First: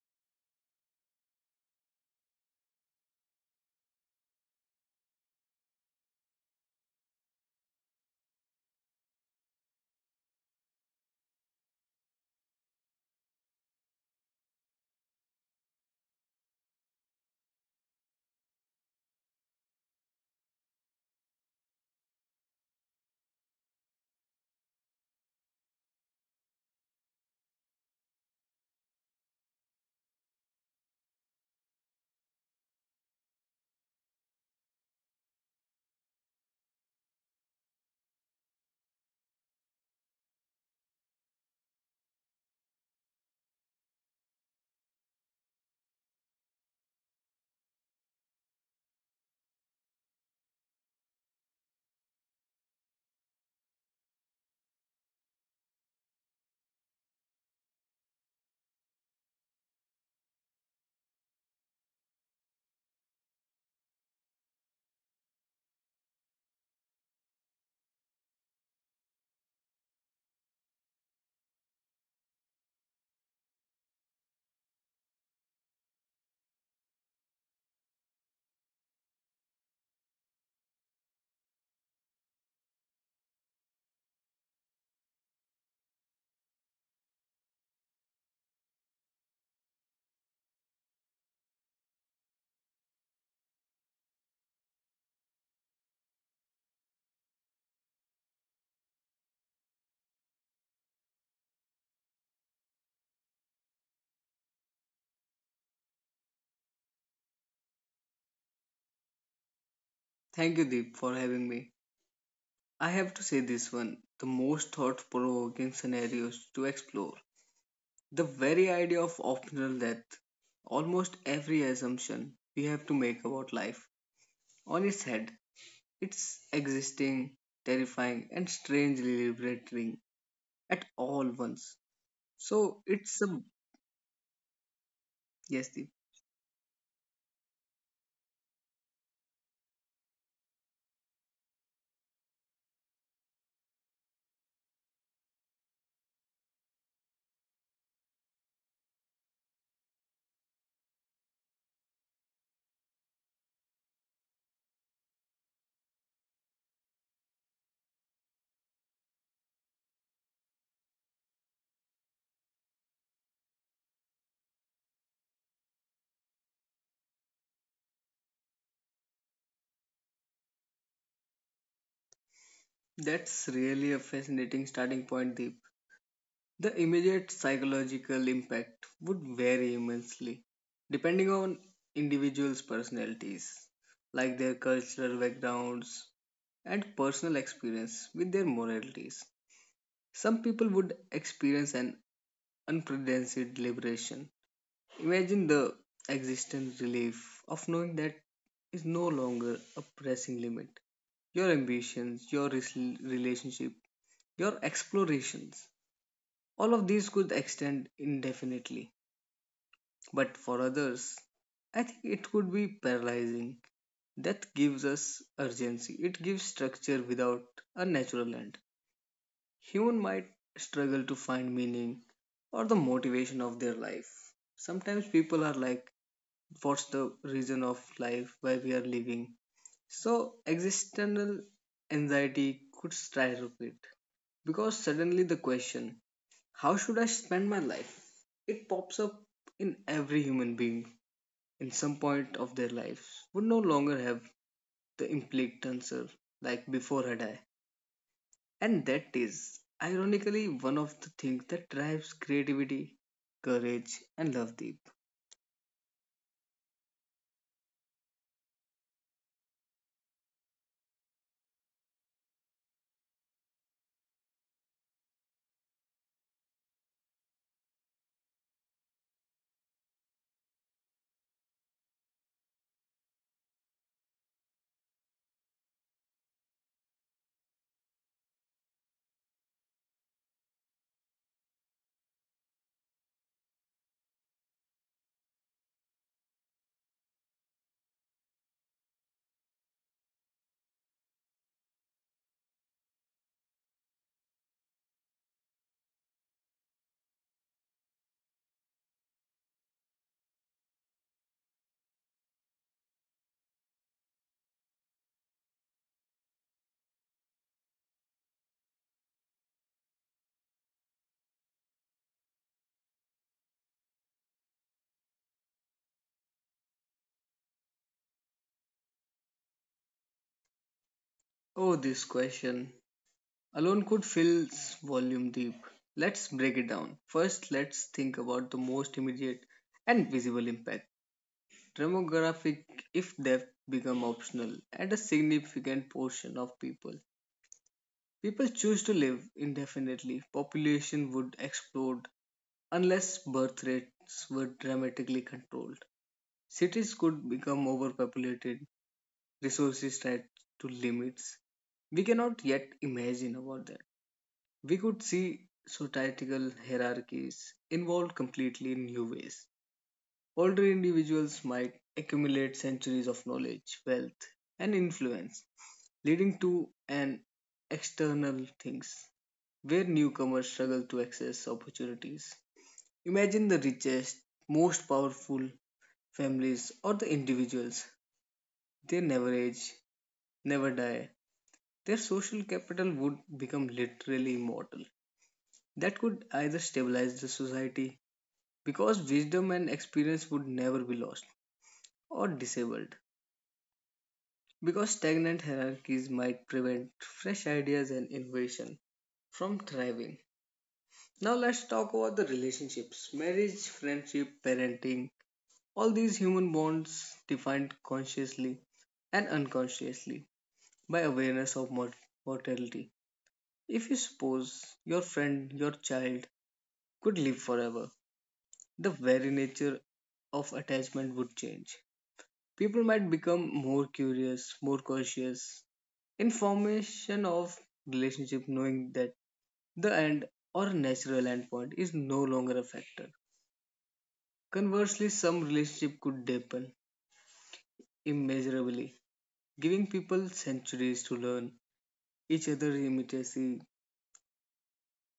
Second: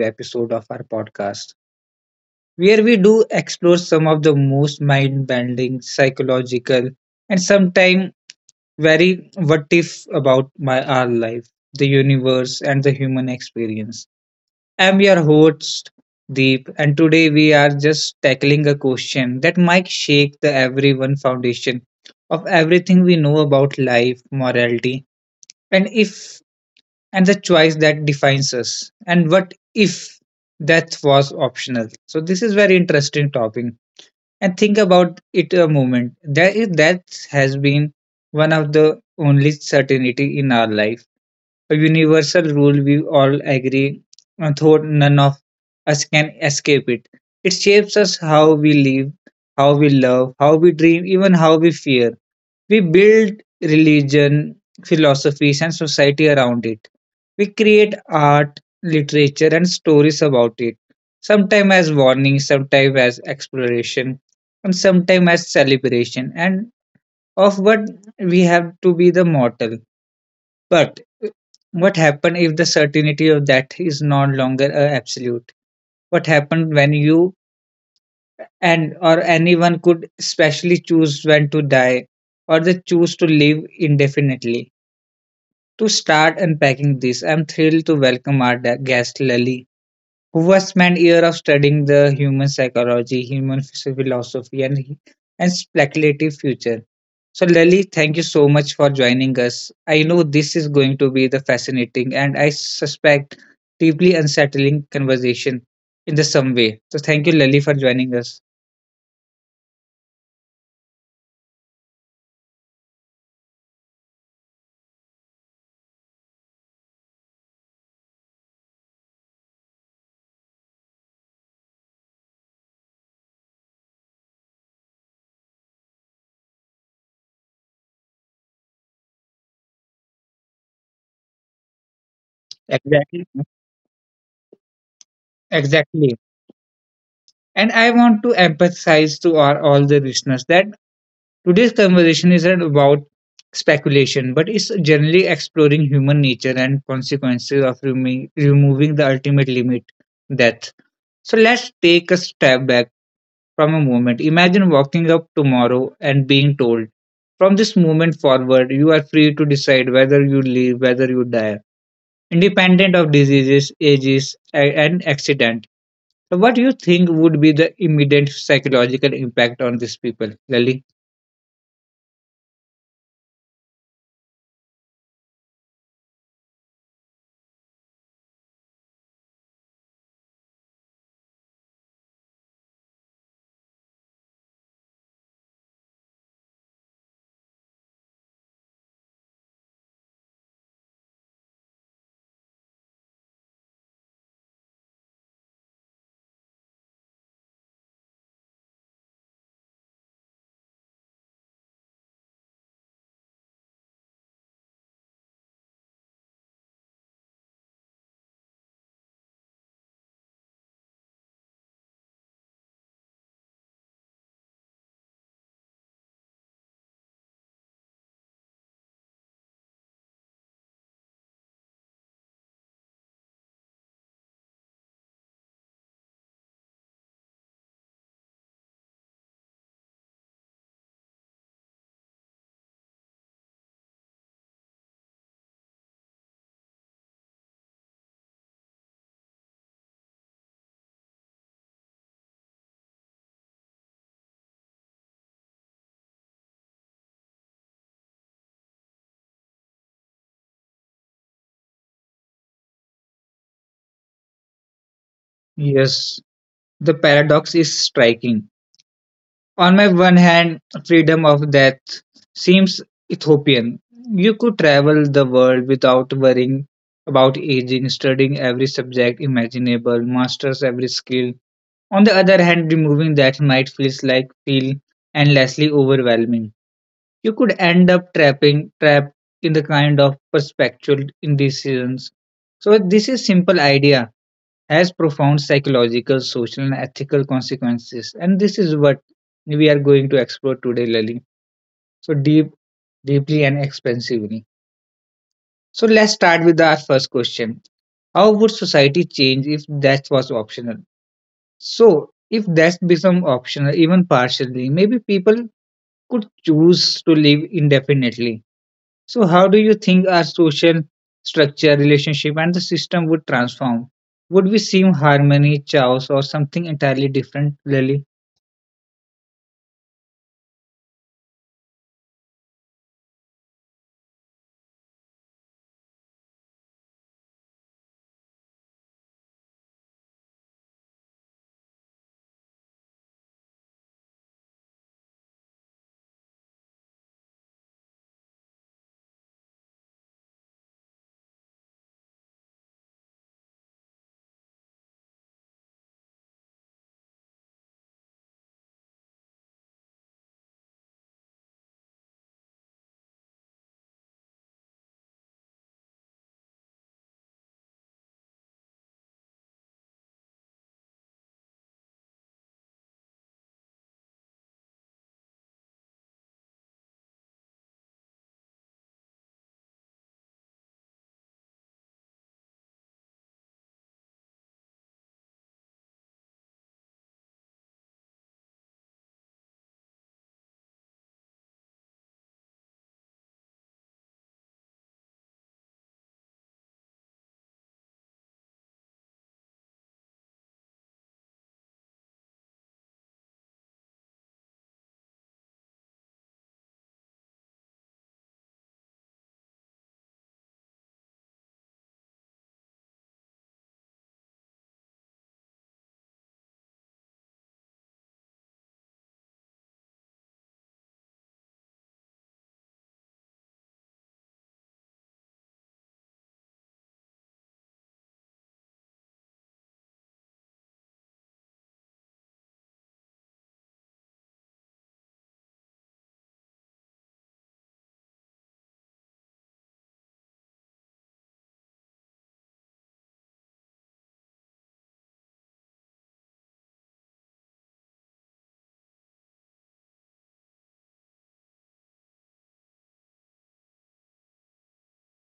episode of our podcast, where we do explore some of the most mind bending, psychological, and sometimes very what if about my our life, the universe, and the human experience. I'm your host, Deep, and today we are just tackling a question that might shake the everyone foundation of everything we know about life, morality, and if and the choice that defines us and what if death was optional. So this is very interesting topic, and think about it a moment. That is, death has been one of the only certainty in our life, a universal rule we all agree, though none of us can escape it. It shapes us how we live, how we love, how we dream, even how we fear. We build religion, philosophies, and society around it. We create art, literature, and stories about it, sometimes as warning, sometimes as exploration, and sometimes as celebration. And of what we have to be the mortal. But what happens if the certainty of that is no longer a absolute? What happens when you and or anyone could especially choose when to die or they choose to live indefinitely? To start unpacking this, I'm thrilled to welcome our guest Lali, who has spent years of studying the human psychology, human philosophy, and speculative future. So, Lali, thank you so much for joining us. I know this is going to be the fascinating and I suspect deeply unsettling conversation in the some way. So, thank you, Lali, for joining us. Thank you, Deep, for having me. I have to say this one the most thought provoking scenarios to explore. The very idea of optional death, almost every assumption we have to make about life, on its head. It's existing, terrifying, and strangely liberating at all once. So it's Exactly. a yes, Deep. Exactly. And I want to emphasize to our all the listeners that today's conversation isn't about speculation, but it's generally exploring human nature and consequences of removing the ultimate limit, death. So let's take a step back from a moment. Imagine walking up tomorrow and being told, from this moment forward, you are free to decide whether you live, whether you die, independent of diseases, ages, and accident. So what do you think would be the immediate psychological impact on these people, Lali? That's really a fascinating starting point, Deep. The immediate psychological impact would vary immensely depending on individuals' personalities, like their cultural backgrounds and personal experience with their moralities. Some people would experience an unprecedented liberation. Imagine the existence relief of knowing that is no longer a pressing limit your ambitions, your relationship, your explorations. All of these could extend indefinitely. But for others, I think it could be paralyzing. Death gives us urgency, it gives structure without a natural end. Human might struggle to find meaning or the motivation of their life. Sometimes people are like, what's the reason of life, why we are living? So, existential anxiety could skyrocket because suddenly the question, how should I spend my life? It pops up in every human being in some point of their lives would no longer have the implied answer like before had I. And that is ironically one of the things that drives creativity, courage, and love deep. Yes, the paradox is striking: on my one hand, freedom of death seems utopian. You could travel the world without worrying about aging, studying every subject imaginable, masters every skill. On the other hand, removing that might feel endlessly overwhelming. You could end up trapping trapped in the kind of perpetual indecisions. So this is simple idea has profound psychological, social, and ethical consequences. And this is what we are going to explore today, Lali. So deep, deeply and expensively. So let's start with our first question. How would society change if that was optional? So if that become optional, even partially, maybe people could choose to live indefinitely. So, how do you think our social structure, relationship, and the system would transform? Would we see harmony, chaos, or something entirely different, really? Oh, this question alone could fill volume deep. Let's break it down. First, let's think about the most immediate and visible impact. Demographic, if depth become optional, and a significant portion of people choose to live indefinitely, population would explode unless birth rates were dramatically controlled. Cities could become overpopulated, resources tied to limits. We cannot yet imagine about that. We could see societal hierarchies involved completely in new ways. Older individuals might accumulate centuries of knowledge, wealth, and influence, leading to an external things where newcomers struggle to access opportunities. Imagine the richest, most powerful families or the individuals. They never age, never die. Their social capital would become literally immortal. That could either stabilize the society because wisdom and experience would never be lost or disabled because stagnant hierarchies might prevent fresh ideas and innovation from thriving. Now let's talk about the relationships, marriage, friendship, parenting. All these human bonds defined consciously and unconsciously by awareness of mortality. If you suppose your friend, your child could live forever, the very nature of attachment would change. People might become more curious, more cautious, information of relationship knowing that the end or natural endpoint is no longer a factor. Conversely, some relationship could deepen immeasurably, giving people centuries to learn each other's intimacy.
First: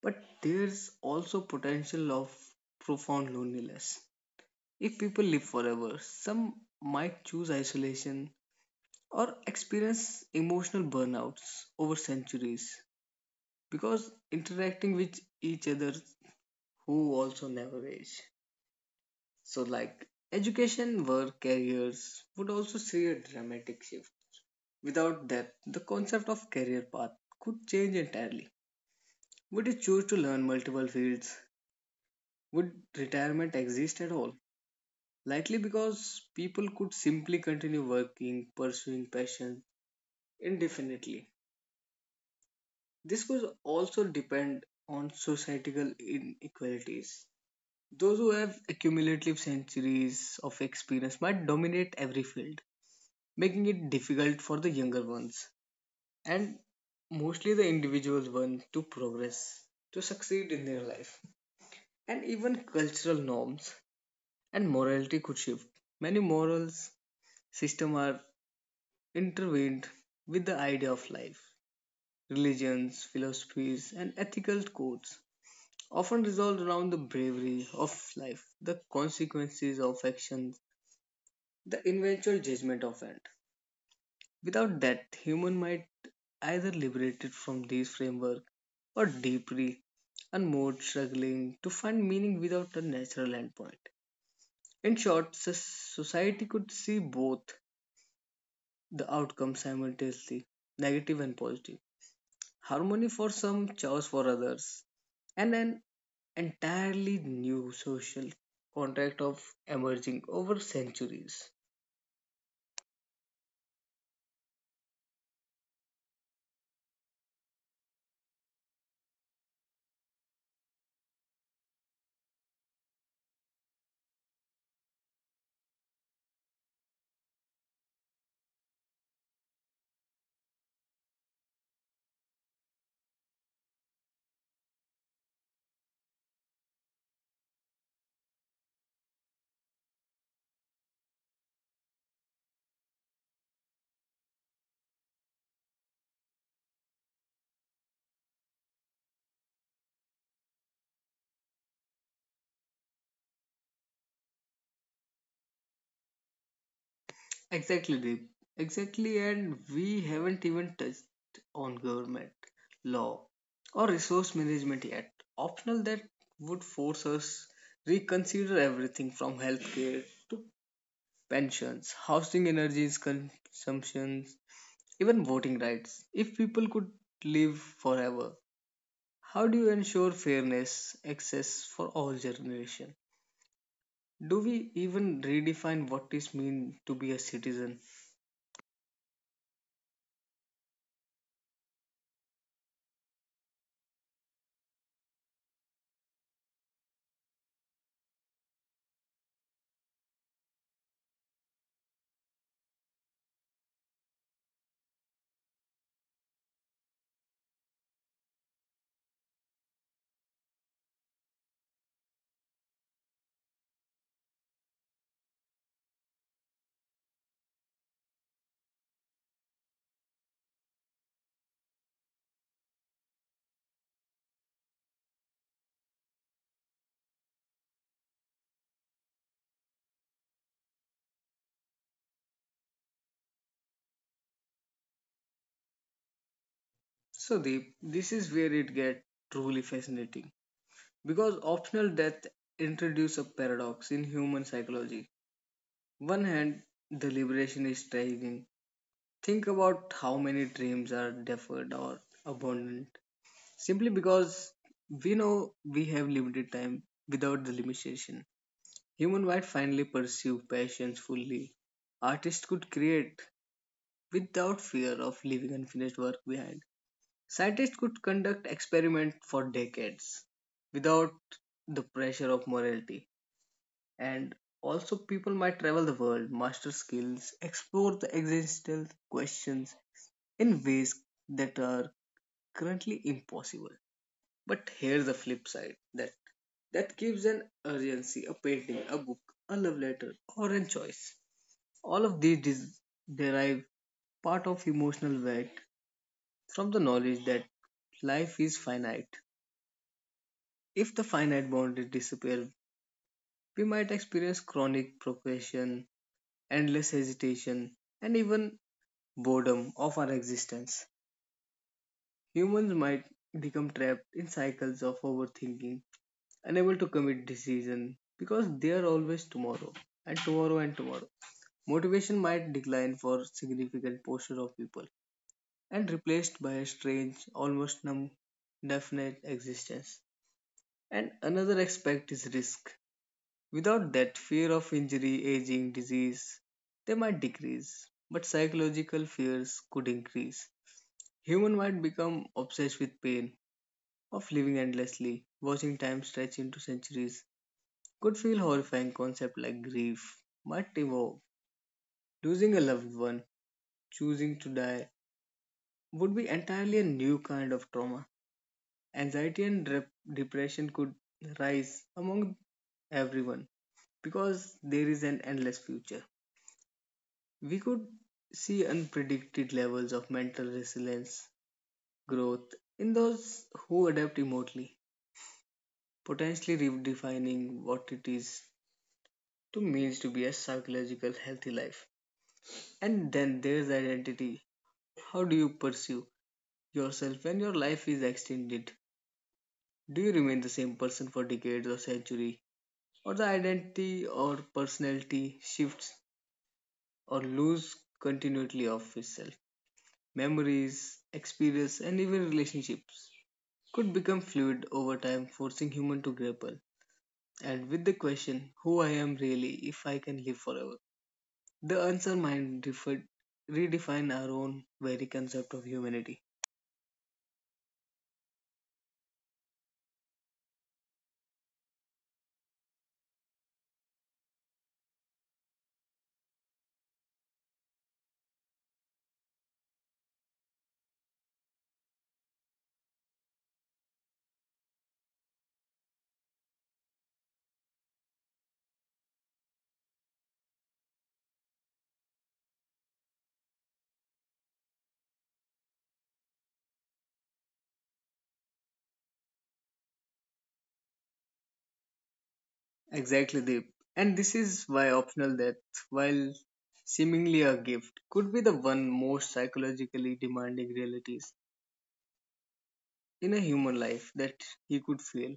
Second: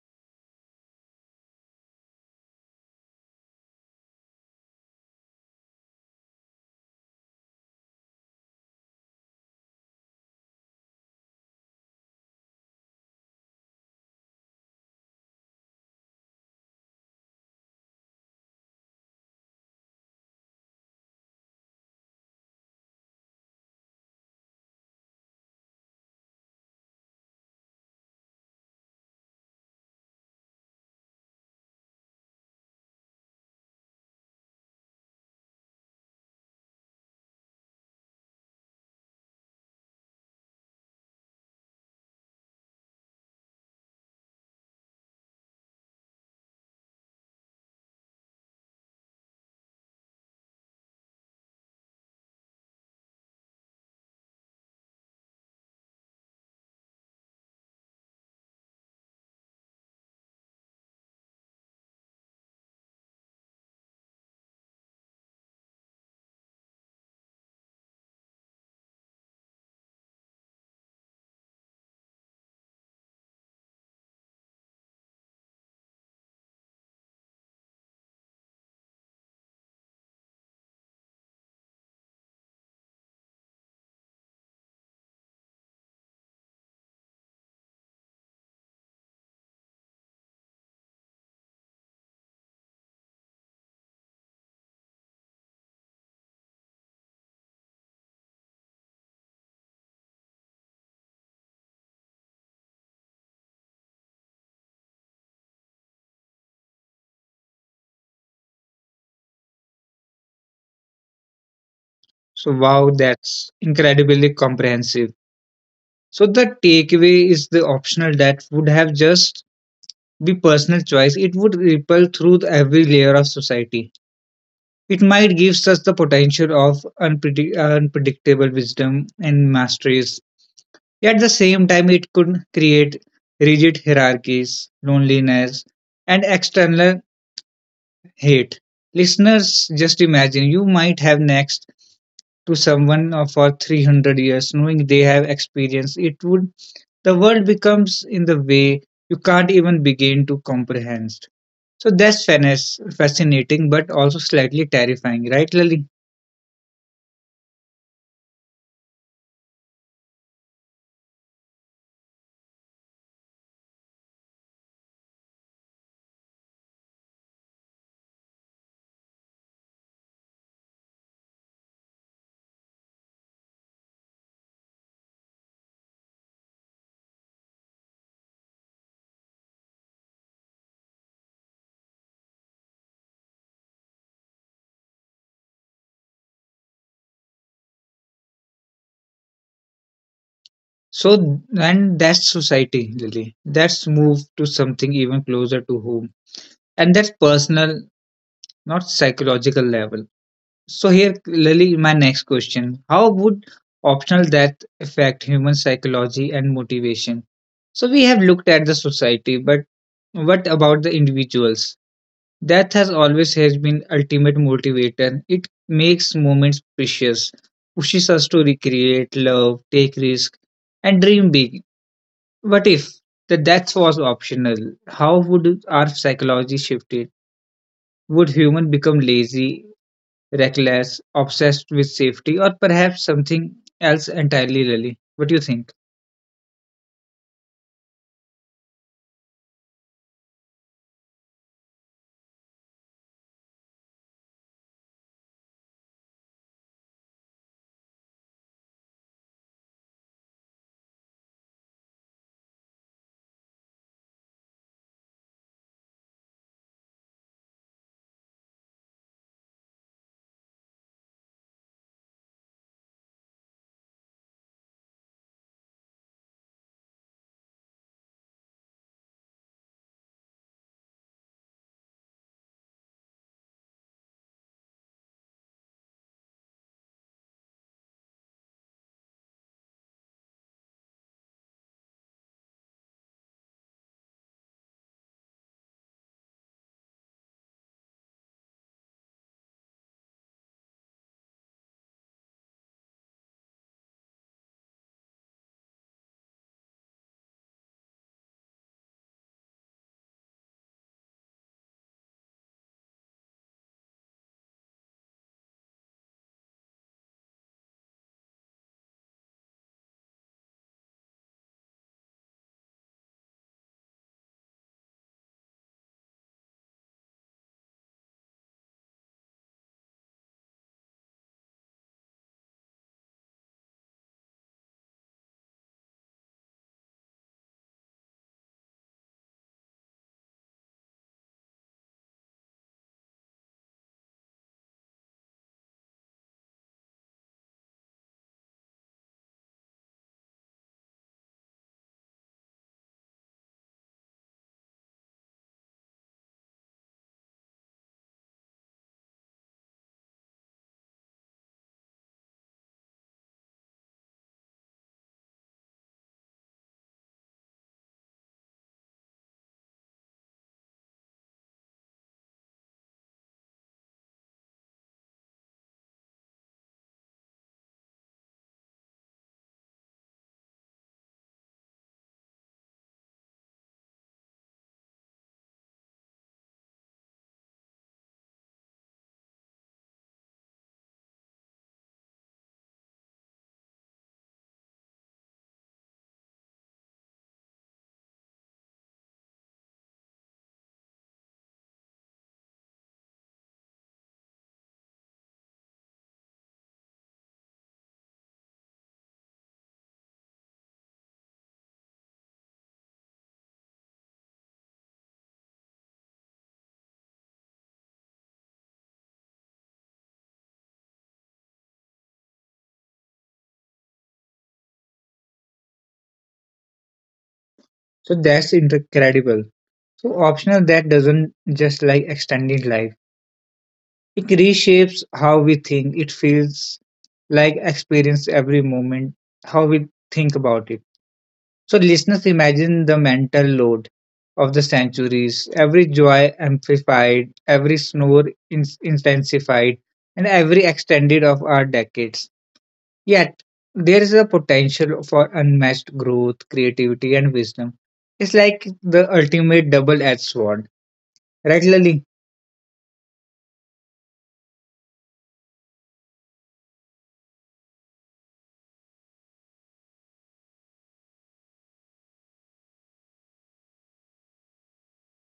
But there's also potential of profound loneliness. If people live forever, some might choose isolation or experience emotional burnouts over centuries because interacting with each other who also never age. So like education, work, careers would also see a dramatic shift. Without that, the concept of career path could change entirely. Would you choose to learn multiple fields? Would retirement exist at all? Likely because people could simply continue working, pursuing passion indefinitely. This could also depend on societal inequalities. Those who have accumulative centuries of experience might dominate every field, making it difficult for the younger ones and mostly the individuals want to progress, to succeed in their life. And even cultural norms and morality could shift. Many morals systems are intertwined with the idea of life. Religions, philosophies, and ethical codes often resolve around the bravery of life, the consequences of actions, the eventual judgment of end. Without that, human might either liberate it from these framework or deeply and more struggling to find meaning without a natural endpoint. In short, society could see both the outcomes simultaneously, negative and positive, harmony for some, chaos for others, and an entirely new social contract of emerging over centuries. So, wow, that's incredibly comprehensive. So, the takeaway is the optional that would have just be personal choice. It would ripple through the every layer of society. It might give us the potential of unpredictable wisdom and masteries. At the same time, it could create rigid hierarchies, loneliness, and external hate. Listeners, just imagine you might have next to someone for 300 years, knowing they have experience. It would the world becomes in the way you can't even begin to comprehend. So that's fascinating, but also slightly terrifying, right, Lily? Exactly, Deep. Exactly, and we haven't even touched on government, law, or resource management yet. Optional that would force us reconsider everything from healthcare to pensions, housing, energy consumptions, even voting rights. If people could live forever, how do you ensure fairness, access for all generation? Do we even redefine what is mean to be a citizen? So, and that's society, Lily. Let's move to something even closer to home at that personal, not psychological level. So here, Lily, my next question: how would optional death affect human psychology and motivation? So we have looked at the society, but what about the individuals? Death has always has been ultimate motivator. It makes moments precious, pushes us to recreate, love, take risk, and dream big. What if the death was optional? How would our psychology shift? Would human become lazy, reckless, obsessed with safety, or perhaps something else entirely, Lily? What do you think? So, Deep, this is where it gets truly fascinating because optional death introduces a paradox in human psychology. One hand, the liberation is striking. Think about how many dreams are deferred or abandoned simply because we know we have limited time without the limitation. Human might finally pursue passions fully. Artists could create without fear of leaving unfinished work behind. Scientists could conduct experiments for decades without the pressure of morality. And also, people might travel the world, master skills, explore the existential questions in ways that are currently impossible. But here's the flip side that gives an urgency, a painting, a book, a love letter, or a choice. All of these derive part of emotional weight from the knowledge that life is finite. If the finite boundaries disappear, we might experience chronic procrastination, endless hesitation, and even boredom of our existence. Humans might become trapped in cycles of overthinking, unable to commit decision because they are always tomorrow and tomorrow and tomorrow. Motivation might decline for significant portion of people and replaced by a strange, almost numb, definite existence. And another aspect is risk. Without that fear of injury, aging, disease, they might decrease, but psychological fears could increase. Human might become obsessed with pain, of living endlessly, watching time stretch into centuries. Could feel horrifying concept like grief might evolve. Losing a loved one, choosing to die, would be entirely a new kind of trauma. Anxiety and depression could rise among everyone because there is an endless future. We could see unpredicted levels of mental resilience growth in those who adapt remotely, potentially redefining what it is to means to be a psychological healthy life. And then there's identity. How do you pursue yourself when your life is extended? Do you remain the same person for decades or century? Or the identity or personality shifts or lose continuity of itself? Memories, experience and even relationships could become fluid over time, forcing human to grapple. And with the question, who I am really if I can live forever? The answer might differ, redefine our own very concept of humanity. So that's incredible. So optional that doesn't just like extending life. It reshapes how we think. It feels like experience every moment, how we think about it. So listeners, imagine the mental load of the centuries, every joy amplified, every snore intensified, and every extended of our decades. Yet, there is a potential for unmatched growth, creativity, and wisdom. It's like the ultimate double edged sword. Right, Lali? Exactly, Deep. And this is why optional death, while seemingly a gift, could be the one most psychologically demanding realities in a human life that he could feel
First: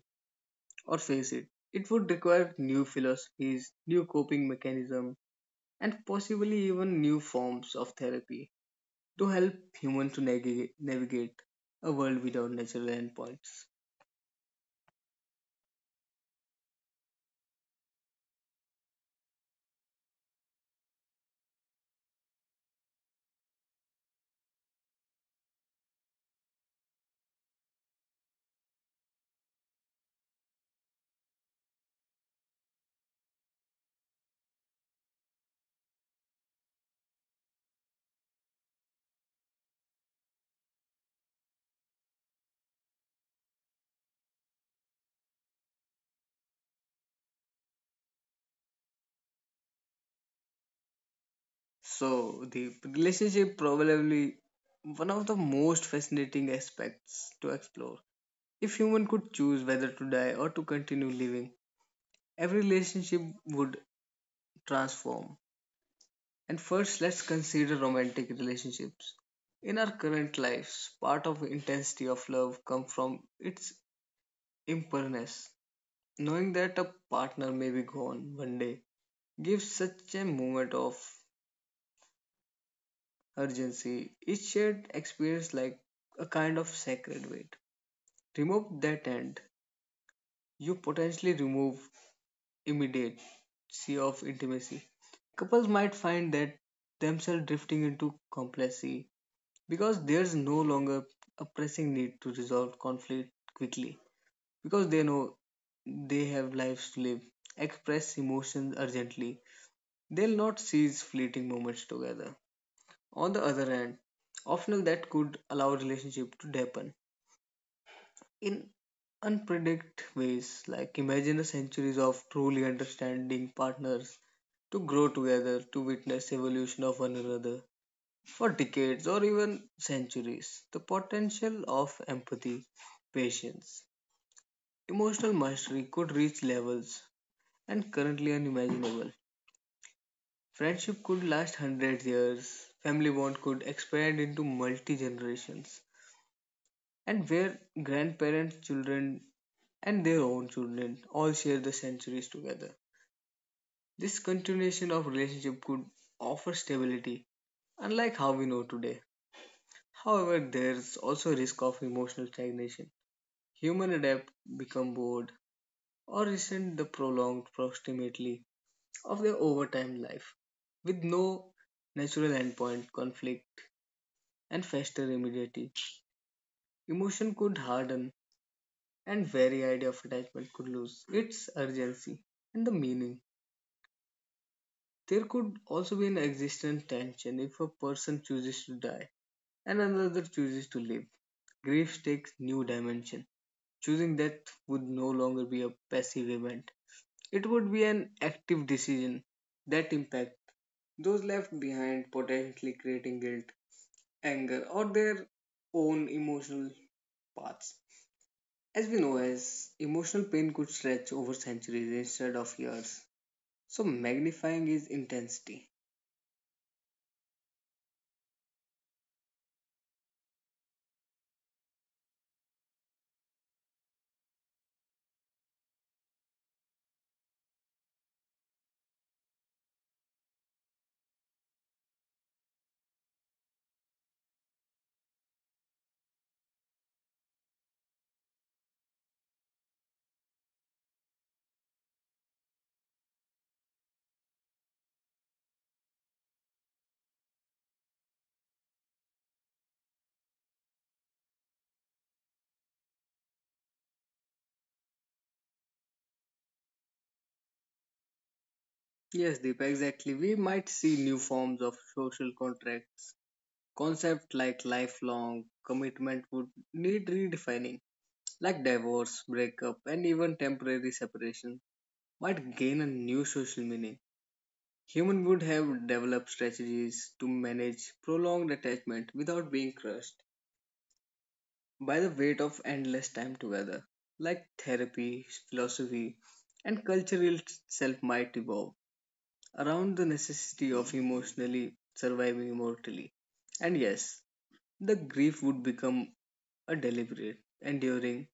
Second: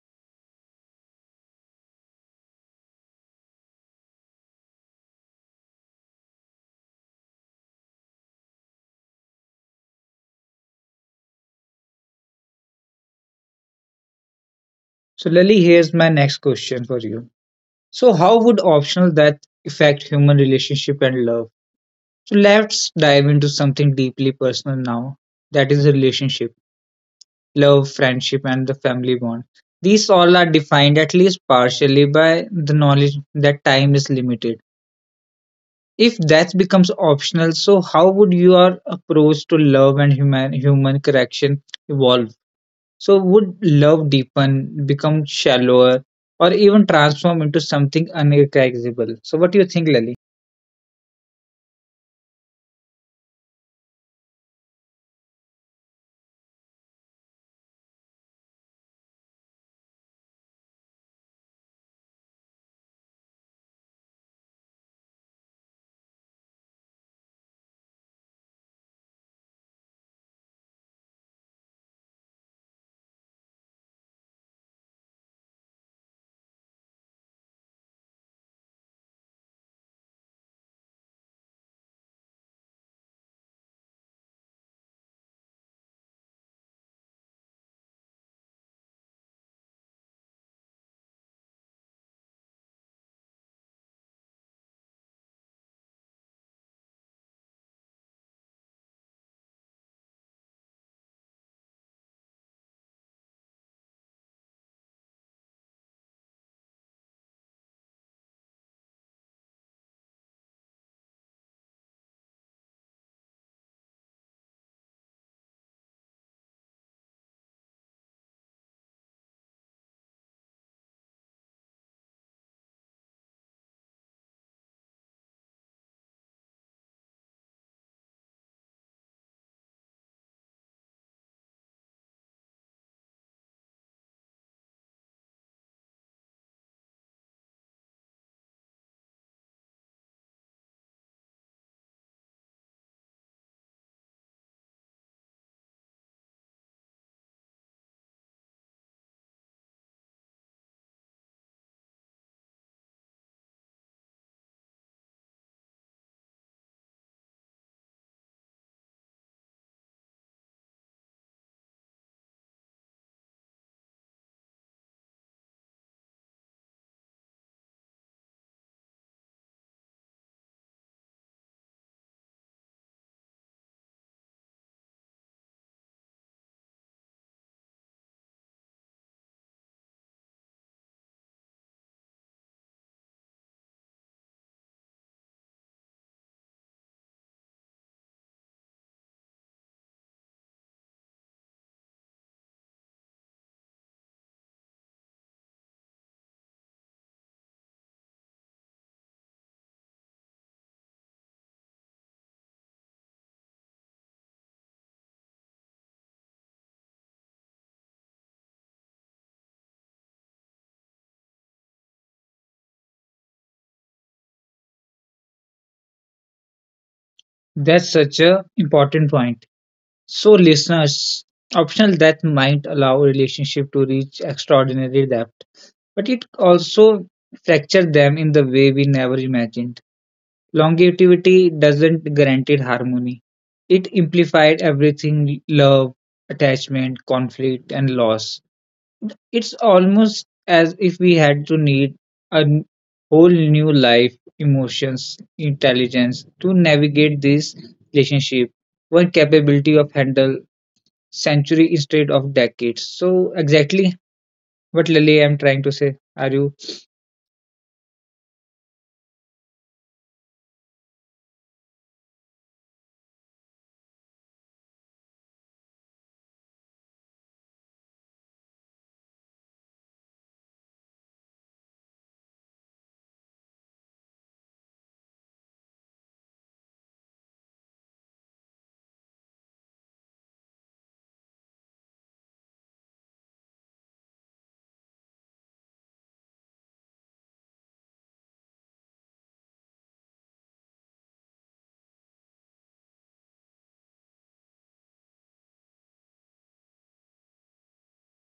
or face it. It would require new philosophies, new coping mechanisms, and possibly even new forms of therapy to help humans to navigate, navigate a world without natural endpoints. So, Lali, here's my next question for you. So, how would optional death affect human relationship and love? So, let's dive into something deeply personal now. That is relationship, love, friendship, and the family bond. These all are defined at least partially by the knowledge that time is limited. If that becomes optional, so how would your approach to love and human correction evolve? So would love deepen, become shallower, or even transform into something unrecognizable? So what do you think, Lali? So the relationship probably one of the most fascinating aspects to explore. If human could choose whether to die or to continue living, every relationship would transform. And first, let's consider romantic relationships. In our current lives, part of intensity of love comes from its impermanence. Knowing that a partner may be gone one day gives such a moment of urgency. Each shared experience like a kind of sacred weight. Remove that and you potentially remove immediacy of intimacy. Couples might find that themselves drifting into complacency because there's no longer a pressing need to resolve conflict quickly because they know they have lives to live, express emotions urgently, they'll not seize fleeting moments together. On the other hand, often that could allow relationship to deepen in unpredict ways. Like imagine a centuries of truly understanding partners to grow together, to witness evolution of one another for decades or even centuries. The potential of empathy, patience, emotional mastery could reach levels and currently unimaginable. Friendship could last hundred years, family bond could expand into multi generations, and where grandparents, children, and their own children all share the centuries together. This continuation of relationship could offer stability, unlike how we know today. However, there's also risk of emotional stagnation. Human adapt, become bored, or resent the prolonged proximity of their overtime life with no natural endpoint conflict and fester immediately. Emotion could harden, and very idea of attachment could lose its urgency and the meaning. There could also be an existential tension if a person chooses to die and another chooses to live. Grief takes new dimension. Choosing death would no longer be a passive event. It would be an active decision that impacts those left behind, potentially creating guilt, anger, or their own emotional paths. As we know, as emotional pain could stretch over centuries instead of years, so magnifying its intensity. That's such a important point. So listeners, optional that might allow a relationship to reach extraordinary depth, but it also fracture them in the way we never imagined. Longevity doesn't guarantee harmony. It implied everything: love, attachment, conflict, and loss. It's almost as if we had to need a n- whole new life, emotions, intelligence to navigate this relationship, one capability of handle century instead of decades. So exactly what Lily I'm trying to say. Are you Yes, Deepa, exactly. We might see new forms of social contracts. Concepts like lifelong commitment would need redefining, like divorce, breakup, and even temporary separation might gain a new social meaning. Human would have developed strategies to manage prolonged attachment without being crushed by the weight of endless time together, like therapy, philosophy, and cultural self might evolve around the necessity of emotionally surviving immortally. And yes, the grief would become a deliberate, enduring,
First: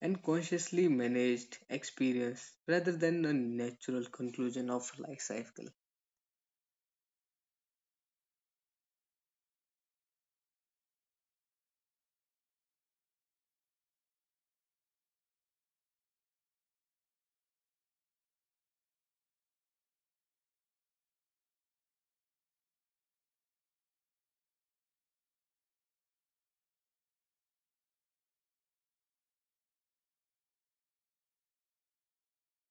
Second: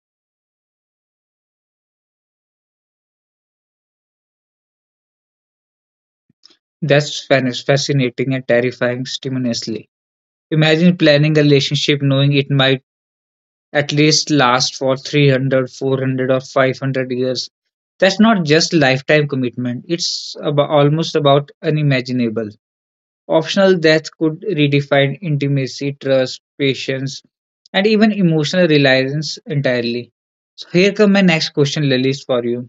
and consciously managed experience rather than a natural conclusion of life cycle. that's fascinating and terrifying simultaneously. Imagine planning a relationship knowing it might at least last for 300, 400, or 500 years. That's not just lifetime commitment, it's about, almost about unimaginable. Optional death could redefine intimacy, trust, patience, and even emotional reliance entirely. So, here come my next question, Lilies, for you.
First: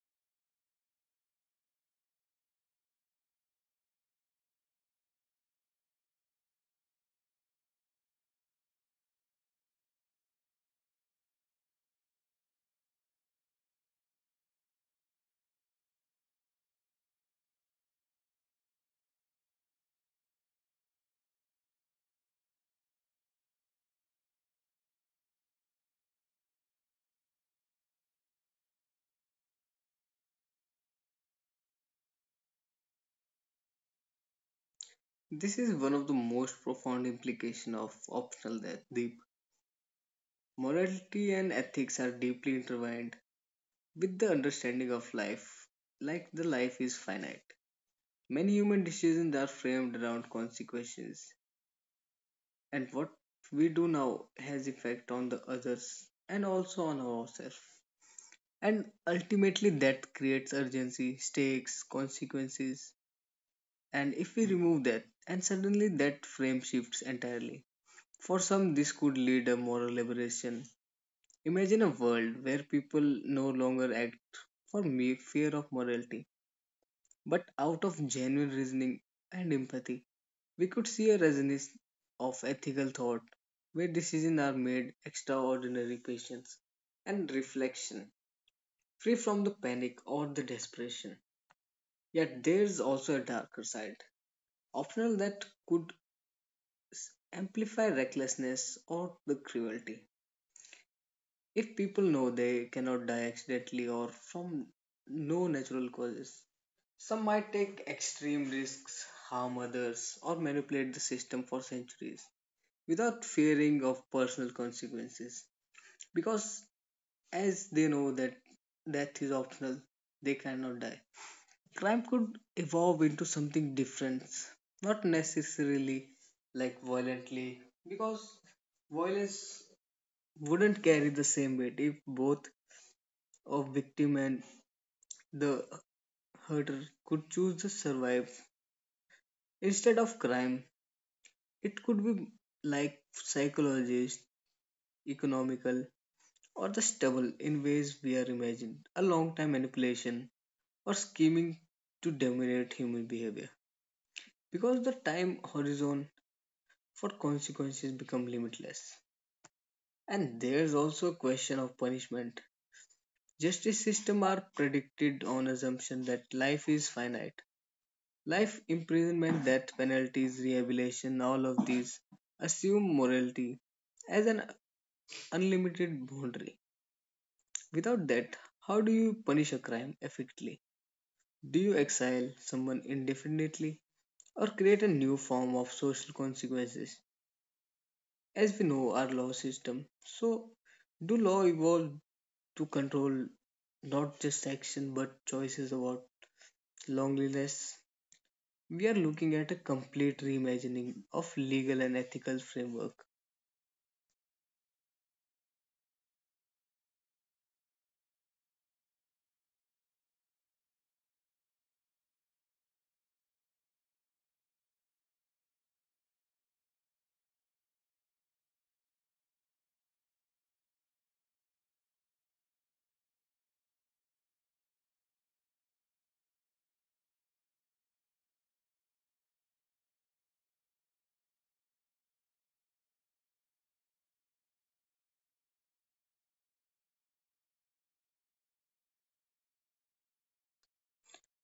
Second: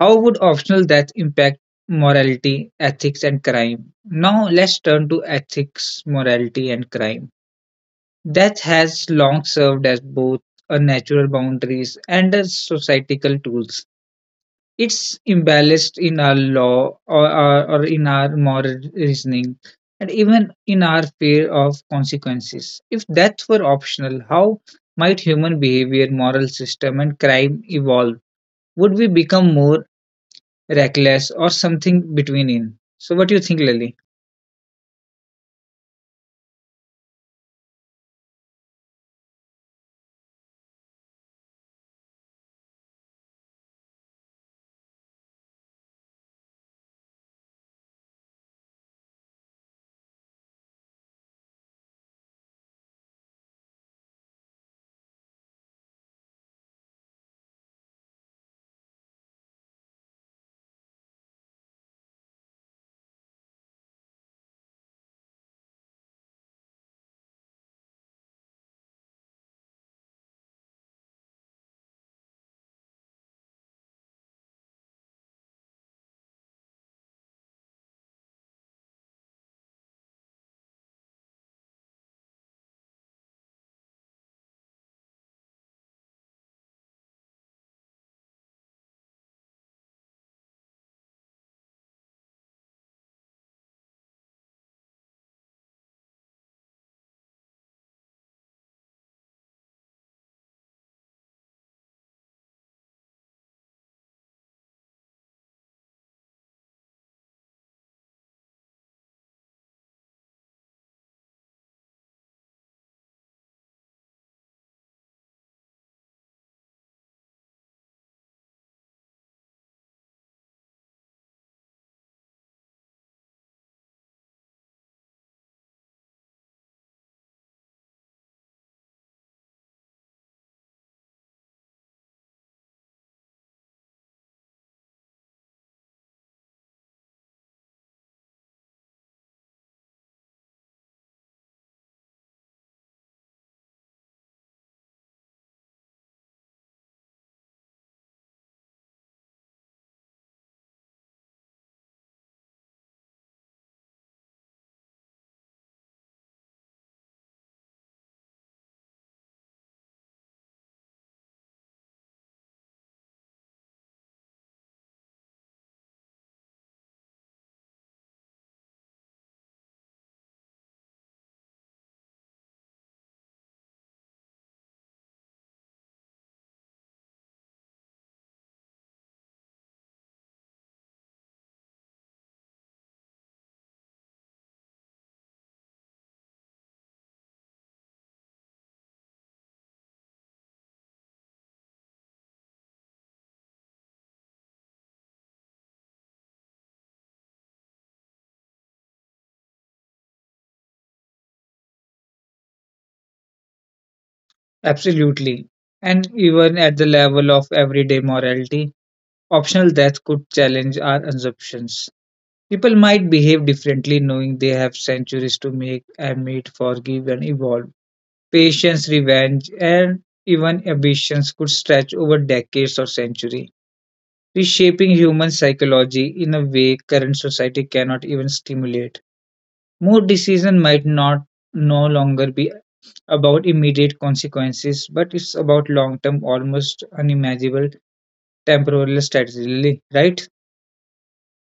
How would optional death impact morality, ethics, and crime? Now, let's turn to ethics, morality, and crime. That has long served as both a natural boundaries and as societal tools. It's imbalanced in our law or in our moral reasoning and even in our fear of consequences. If that were optional, how might human behavior, moral system, and crime evolve? Would we become more reckless or something between in? So, what do you think, Lily? This is one of the most profound implications of optional death. Deep, morality and ethics are deeply intertwined with the understanding of life, like the life is finite. Many human decisions are framed around consequences, and what we do now has effect on the others and also on ourselves. And ultimately, that creates urgency, stakes, consequences. And if we remove that, and suddenly that frame shifts entirely. For some, this could lead a moral liberation. Imagine a world where people no longer act for mere fear of morality but out of genuine reasoning and empathy. We could see a resonance of ethical thought where decisions are made extraordinary patience and reflection, free from the panic or the desperation. Yet there is also a darker side, often that could amplify recklessness or the cruelty. If people know they cannot die accidentally or from no natural causes, some might take extreme risks, harm others, or manipulate the system for centuries without fearing of personal consequences. Because as they know that death is optional, they cannot die. Crime could evolve into something different, not necessarily like violently, because violence wouldn't carry the same weight if both of victim and the hurter could choose to survive instead of crime. It could be like psychologist, economical, or the stubble in ways we are imagined. A long time manipulation or scheming to dominate human behavior because the time horizon for consequences become limitless. And there's also a question of punishment. Justice system are predicted on assumption that life is finite. Life imprisonment, death penalties, rehabilitation, all of these assume morality as an unlimited boundary. Without that, how do you punish a crime effectively? Do you exile someone indefinitely or create a new form of social consequences? As we know, our law system. So, do law evolve to control not just action but choices about loneliness? We are looking at a complete reimagining of legal and ethical framework. Absolutely. And even at the level of everyday morality, optional death could challenge our assumptions. People might behave differently knowing they have centuries to make, admit, forgive, and evolve. Patience, revenge, and even ambitions could stretch over decades or centuries, reshaping human psychology in a way current society cannot even stimulate. More decision might not no longer be about immediate consequences, but it's about long term, almost unimaginable temporal strategy, really, right?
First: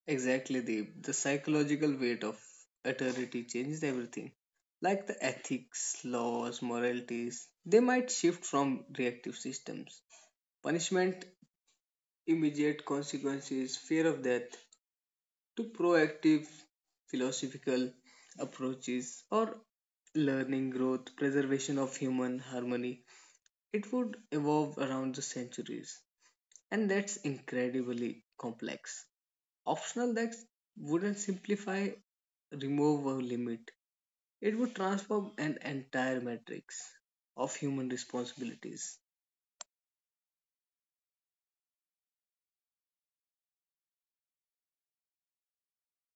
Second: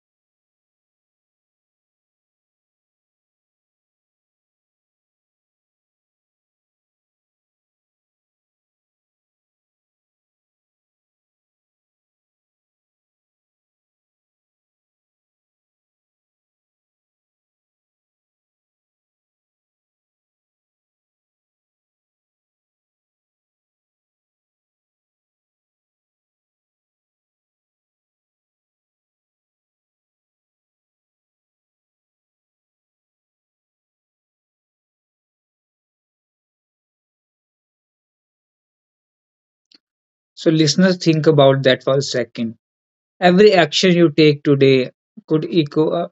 Exactly, Deep. The psychological weight of authority changes everything. Like the ethics, laws, moralities, they might shift from reactive systems. Punishment, immediate consequences, fear of death, to proactive philosophical approaches or learning, growth, preservation of human harmony. It would evolve around the centuries, and that's incredibly complex. Optional that wouldn't simplify, remove a limit, it would transform an entire matrix of human responsibilities. So, listeners, think about that for a second. Every action you take today could echo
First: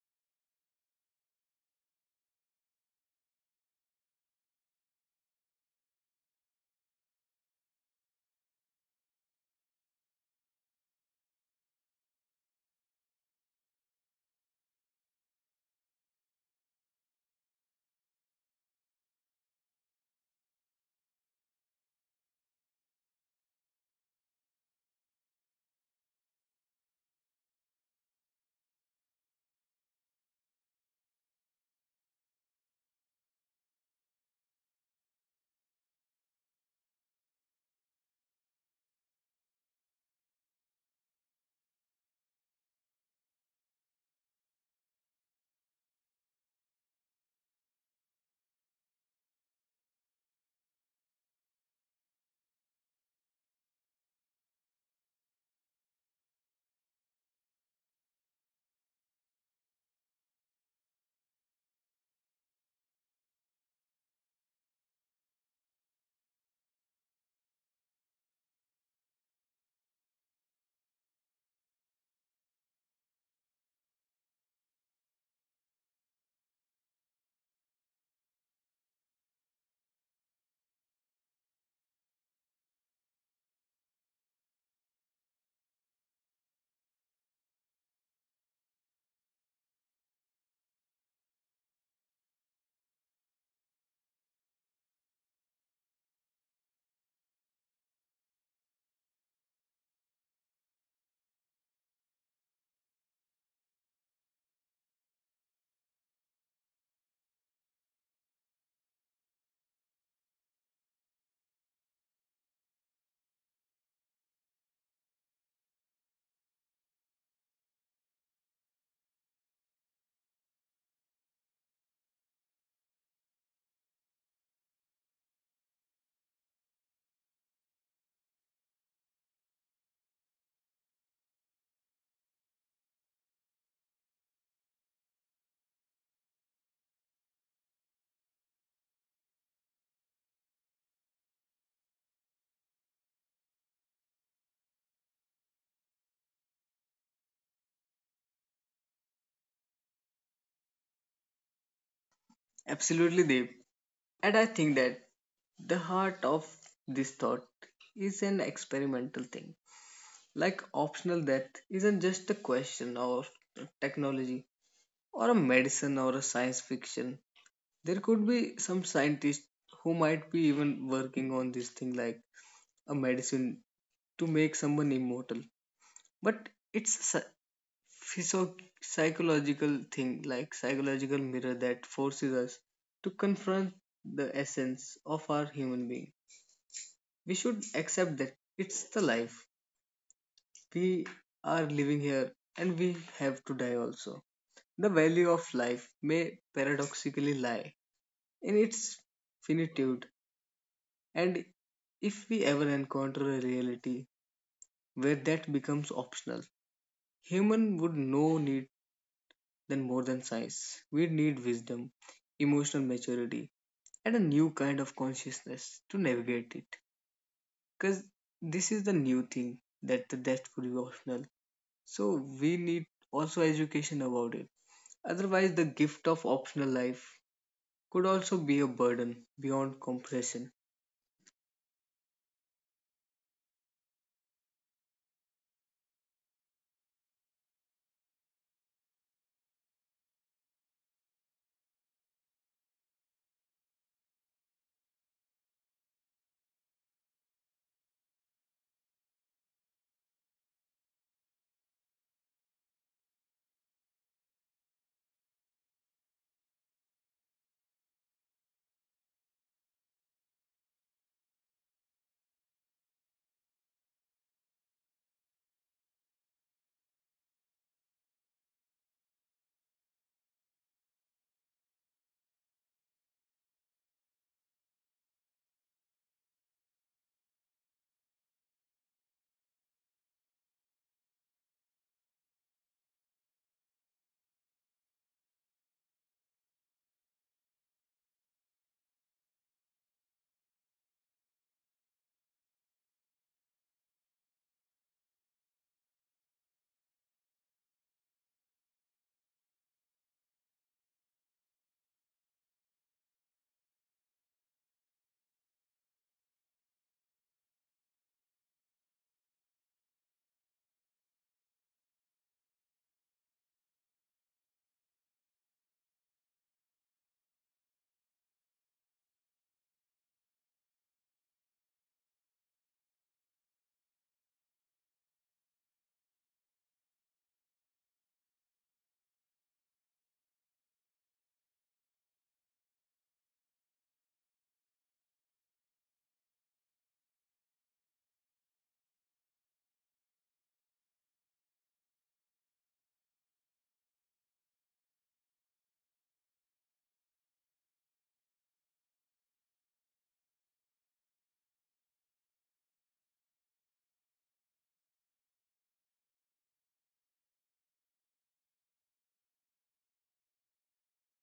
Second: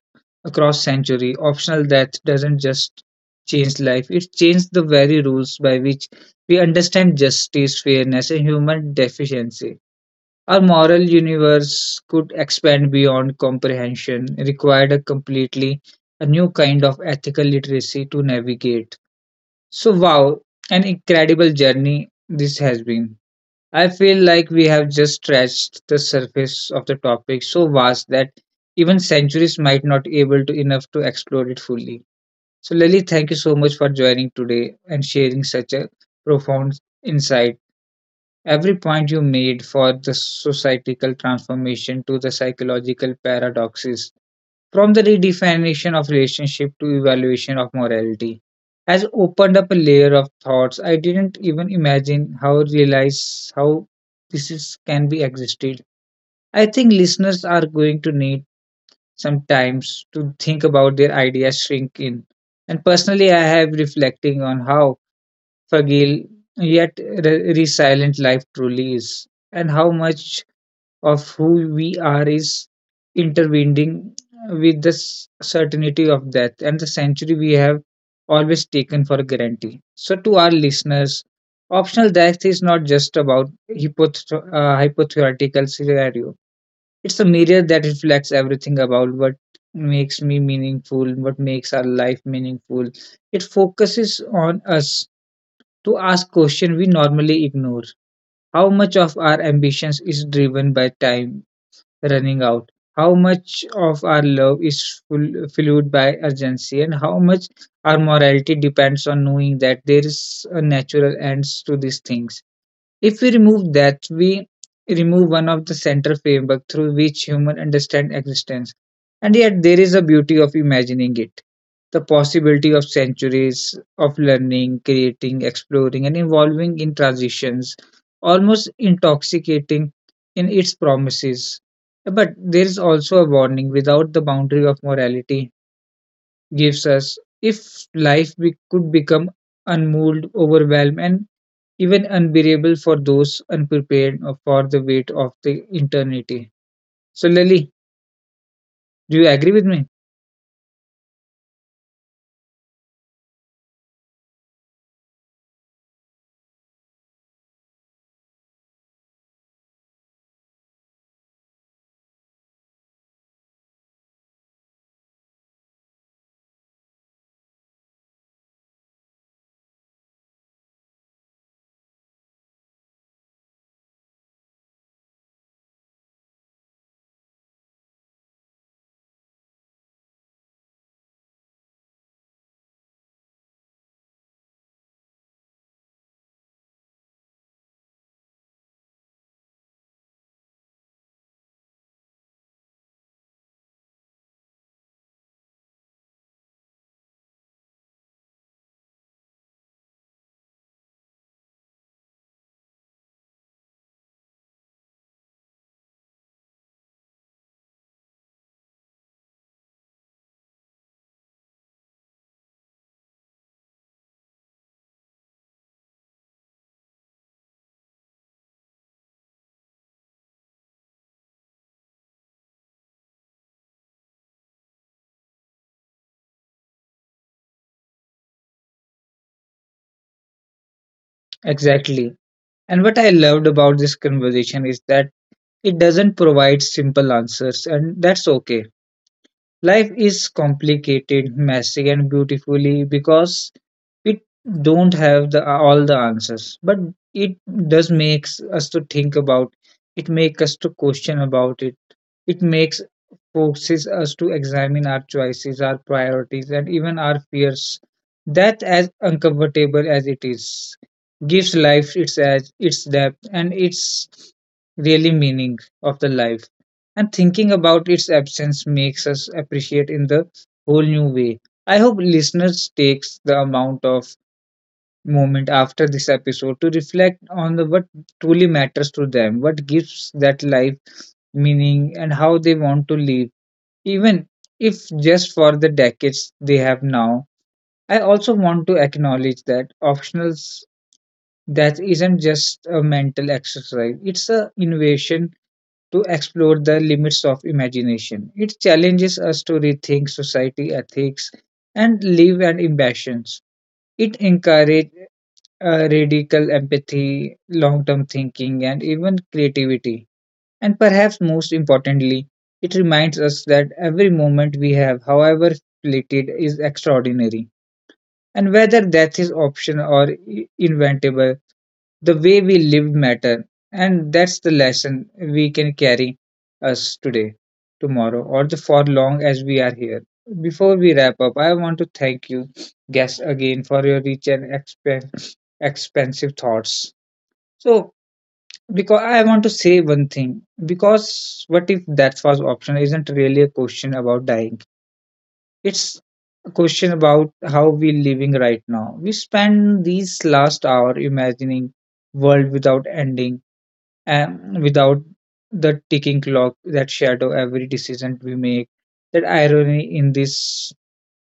across century. Optional death doesn't just change life; it changes the very rules by which we understand justice, fairness, and human deficiency. Our moral universe could expand beyond comprehension, required a completely a new kind of ethical literacy to navigate. So, wow, an incredible journey this has been. I feel like we have just scratched the surface of the topic so vast that even centuries might not able to enough to explore it fully. So Lily, thank you so much for joining today and sharing such a profound insight. Every point you made for the societal transformation to the psychological paradoxes from the redefinition of relationship to evaluation of morality has opened up a layer of thoughts I didn't even imagine how realize how this is, can be existed. I think listeners are going to need some times to think about their ideas shrink in. And personally, I have reflecting on how fragile yet resilient life truly is, and how much of who we are is intervening with the certainty of death and the century we have always taken for granted. So, to our listeners, optional death is not just about hypothetical scenario. It's a mirror that reflects everything about what makes me meaningful, what makes our life meaningful. It focuses on us to ask questions we normally ignore. How much of our ambitions is driven by time running out. How much of our love is full, fueled by urgency, and how much our morality depends on knowing that there is a natural end to these things. If we remove that, we remove one of the central framework through which human understand existence. And yet there is a beauty of imagining it. The possibility of centuries of learning, creating, exploring, and evolving in transitions, almost intoxicating in its promises. But there is also a warning without the boundary of morality gives us if life could become unmoved, overwhelmed, and even unbearable for those unprepared for the weight of the eternity. So, Lily, do you agree with me? Absolutely, Deep. And I think that the heart of this thought is an experimental thing. Like optional death isn't just a question of technology or a medicine or a science fiction. There could be some scientists who might be even working on this thing like a medicine to make someone immortal, but it's a psychological thing, like psychological mirror that forces us to confront the essence of our human being. We should accept that it's the life we are living here and we have to die also. The value of life may paradoxically lie in its finitude, and if we ever encounter a reality where that becomes optional, human would no need than more than science. We need wisdom, emotional maturity, and a new kind of consciousness to navigate it. Because this is the new thing, that the death would be optional. So we need also education about it. Otherwise, the gift of optional life could also be a burden beyond comprehension. Exactly. And what I loved about this conversation is that it doesn't provide simple answers, and that's okay. Life is complicated, messy, and beautifully because it don't have the all the answers, but it does makes us to think about. It makes us to question about it. It makes forces us to examine our choices, our priorities, and even our fears. That, as uncomfortable as it is, gives life its edge, its depth, and its really meaning of the life and thinking about its absence makes us appreciate in the whole new way. I hope listeners takes the amount of moment after this episode to reflect on the what truly matters to them, what gives that life meaning and how they want to live, even if just for the decades they have now. I also want to acknowledge that optionals that isn't just a mental exercise. It's a innovation to explore the limits of imagination. It challenges us to rethink society, ethics, and live and ambitions. It encourages radical empathy, long term thinking, and even creativity. And perhaps most importantly, it reminds us that every moment we have, however fleeted, is extraordinary. And whether death is optional or inventable, the way we lived matter, and that's the lesson we can carry us today, tomorrow, or the for long as we are here. Before we wrap up, I want to thank you guests again for your rich and expensive thoughts. So because I want to say one thing, because what if that was option isn't really a question about dying, it's a question about how we're living right now. We spend these last hour imagining world without ending and without the ticking clock that shadow every decision we make. That irony in this,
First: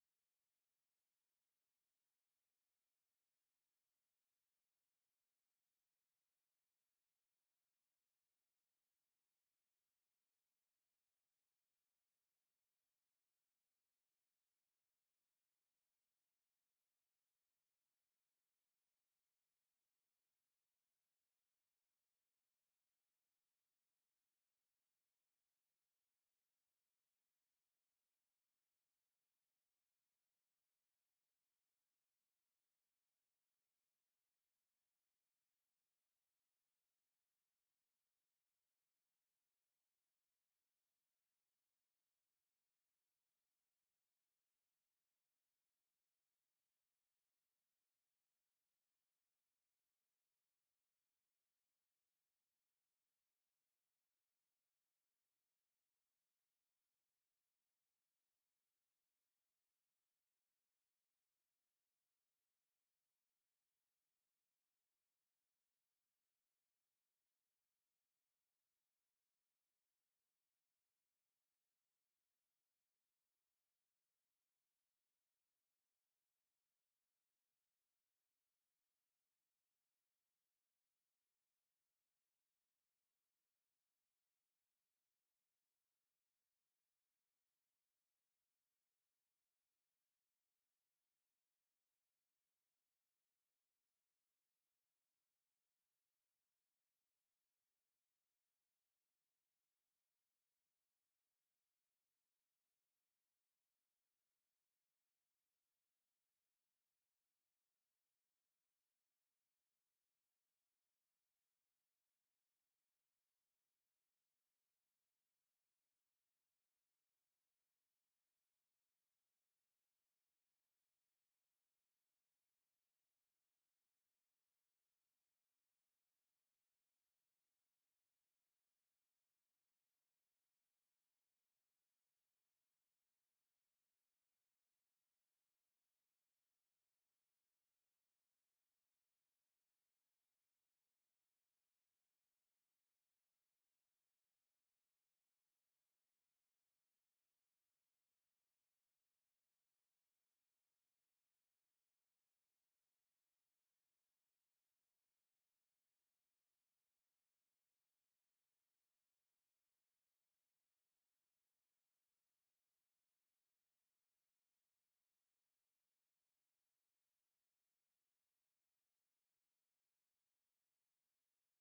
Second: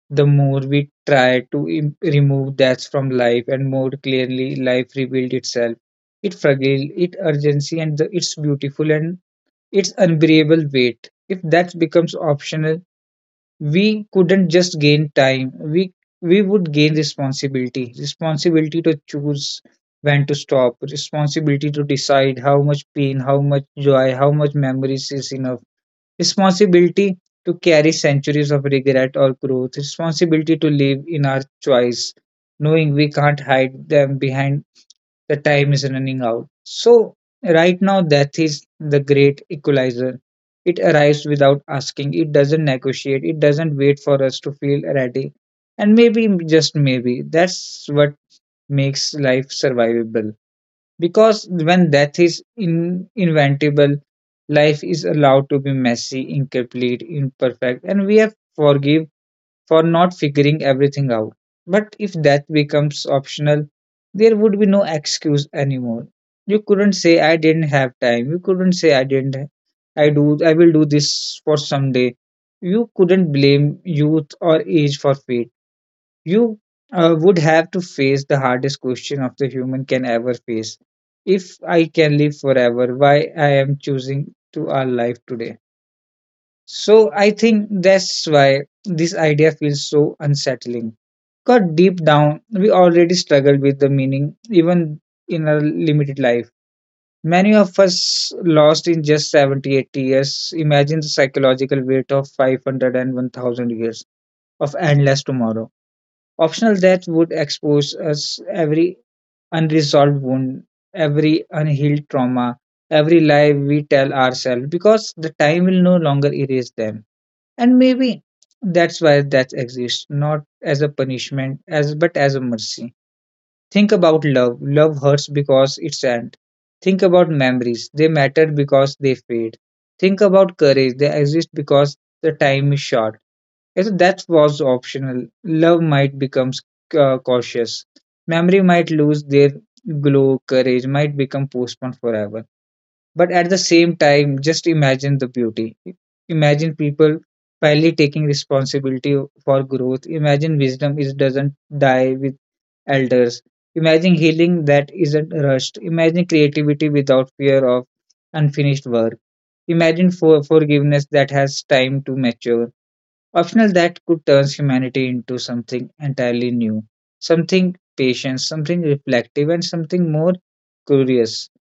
the more we try to remove that from life, and more clearly life revealed itself. It fragile, it urgency, and the, its beautiful and its unbearable weight. If that becomes optional, we couldn't just gain time, we would gain responsibility, responsibility to choose when to stop, responsibility to decide how much pain, how much joy, how much memories is enough, responsibility to carry centuries of regret or growth, responsibility to live in our choice knowing we can't hide them behind the time is running out. So, right now, death is the great equalizer. It arrives without asking, it doesn't negotiate, it doesn't wait for us to feel ready. And maybe, just maybe, that's what makes life survivable. Because when death is inventable, life is allowed to be messy, incomplete, imperfect, and we have forgive for not figuring everything out. But if that becomes optional, there would be no excuse anymore. You couldn't say I didn't have time. You couldn't say I didn't I will do this for someday. You couldn't blame youth or age for fate. You would have to face the hardest question of the human can ever face. If I can live forever, why I am choosing to our life today. So I think that's why this idea feels so unsettling. Because deep down, we already struggle with the meaning, even in our limited life. Many of us lost in just 70, 80 years. Imagine the psychological weight of 500 and 1000 years of endless tomorrow. Optional death would expose us every unresolved wound, every unhealed trauma, every lie we tell ourselves because the time will no longer erase them. And maybe that's why that exists, not as a punishment as but as a mercy. Think about love, love hurts because it's end. Think about memories, they matter because they fade. Think about courage, they exist because the time is short. If that was optional, love might become cautious, memory might lose their glow, courage might become postponed forever. But at the same time, just imagine the beauty. Imagine people finally taking responsibility for growth. Imagine wisdom is doesn't die with elders. Imagine healing that isn't rushed. Imagine creativity without fear of unfinished work. Imagine for forgiveness that has time to mature. Optional that could turn humanity into something entirely new, something patient, something reflective, and something more curious.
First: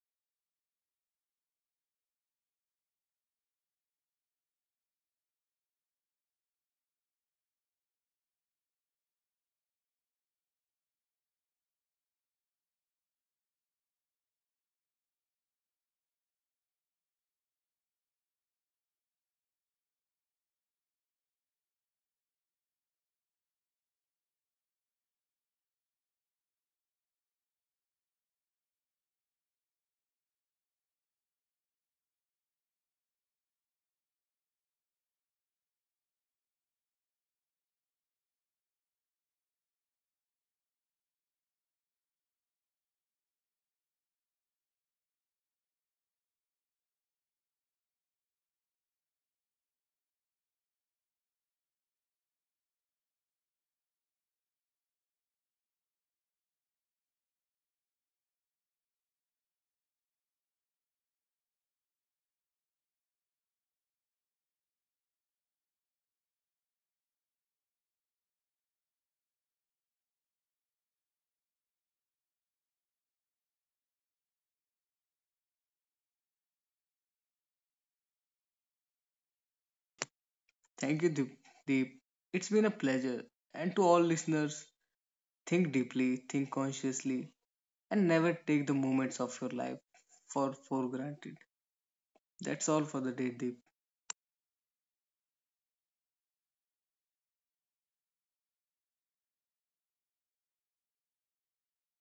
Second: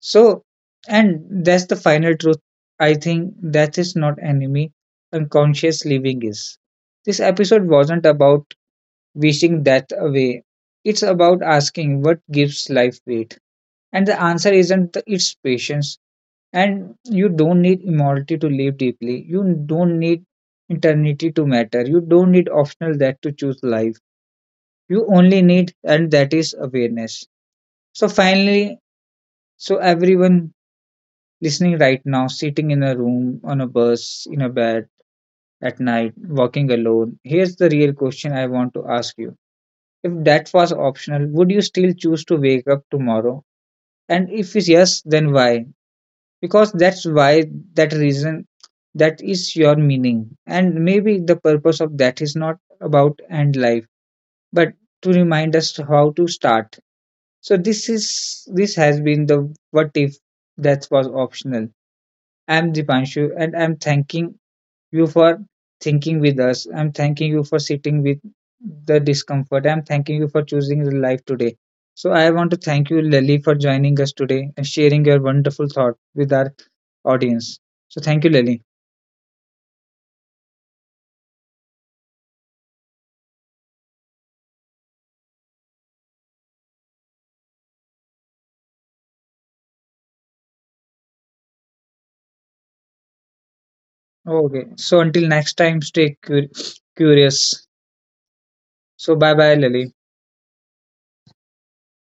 So, and that's the final truth. I think that is not enemy, unconscious living is. This episode wasn't about wishing death away. It's about asking what gives life weight. And the answer isn't the, its patience, and you don't need immortality to live deeply. You don't need eternity to matter. You don't need optional that to choose life. You only need, and that is awareness. So, finally, so everyone listening right now, sitting in a room, on a bus, in a bed, at night, walking alone, here's the real question I want to ask you. If that was optional, would you still choose to wake up tomorrow? And if it's yes, then why? Because that's why, that reason, that is your meaning, and maybe the purpose of that is not about end life, but to remind us how to start. So this has been the what if that was optional. I'm Dipanshu, and I'm thanking you for thinking with us. I'm thanking you for sitting with the discomfort. I'm thanking you for choosing the life today. So I want to thank you, Lily, for joining us today and sharing your wonderful thought with our audience. So thank you, Lily. Thank you, Deep. Deep. It's been a pleasure. And to all listeners, think deeply, think consciously, and never take the moments of your life for granted. That's all for the day, Deep. Okay. So until next time, stay curious. So bye bye, Lily.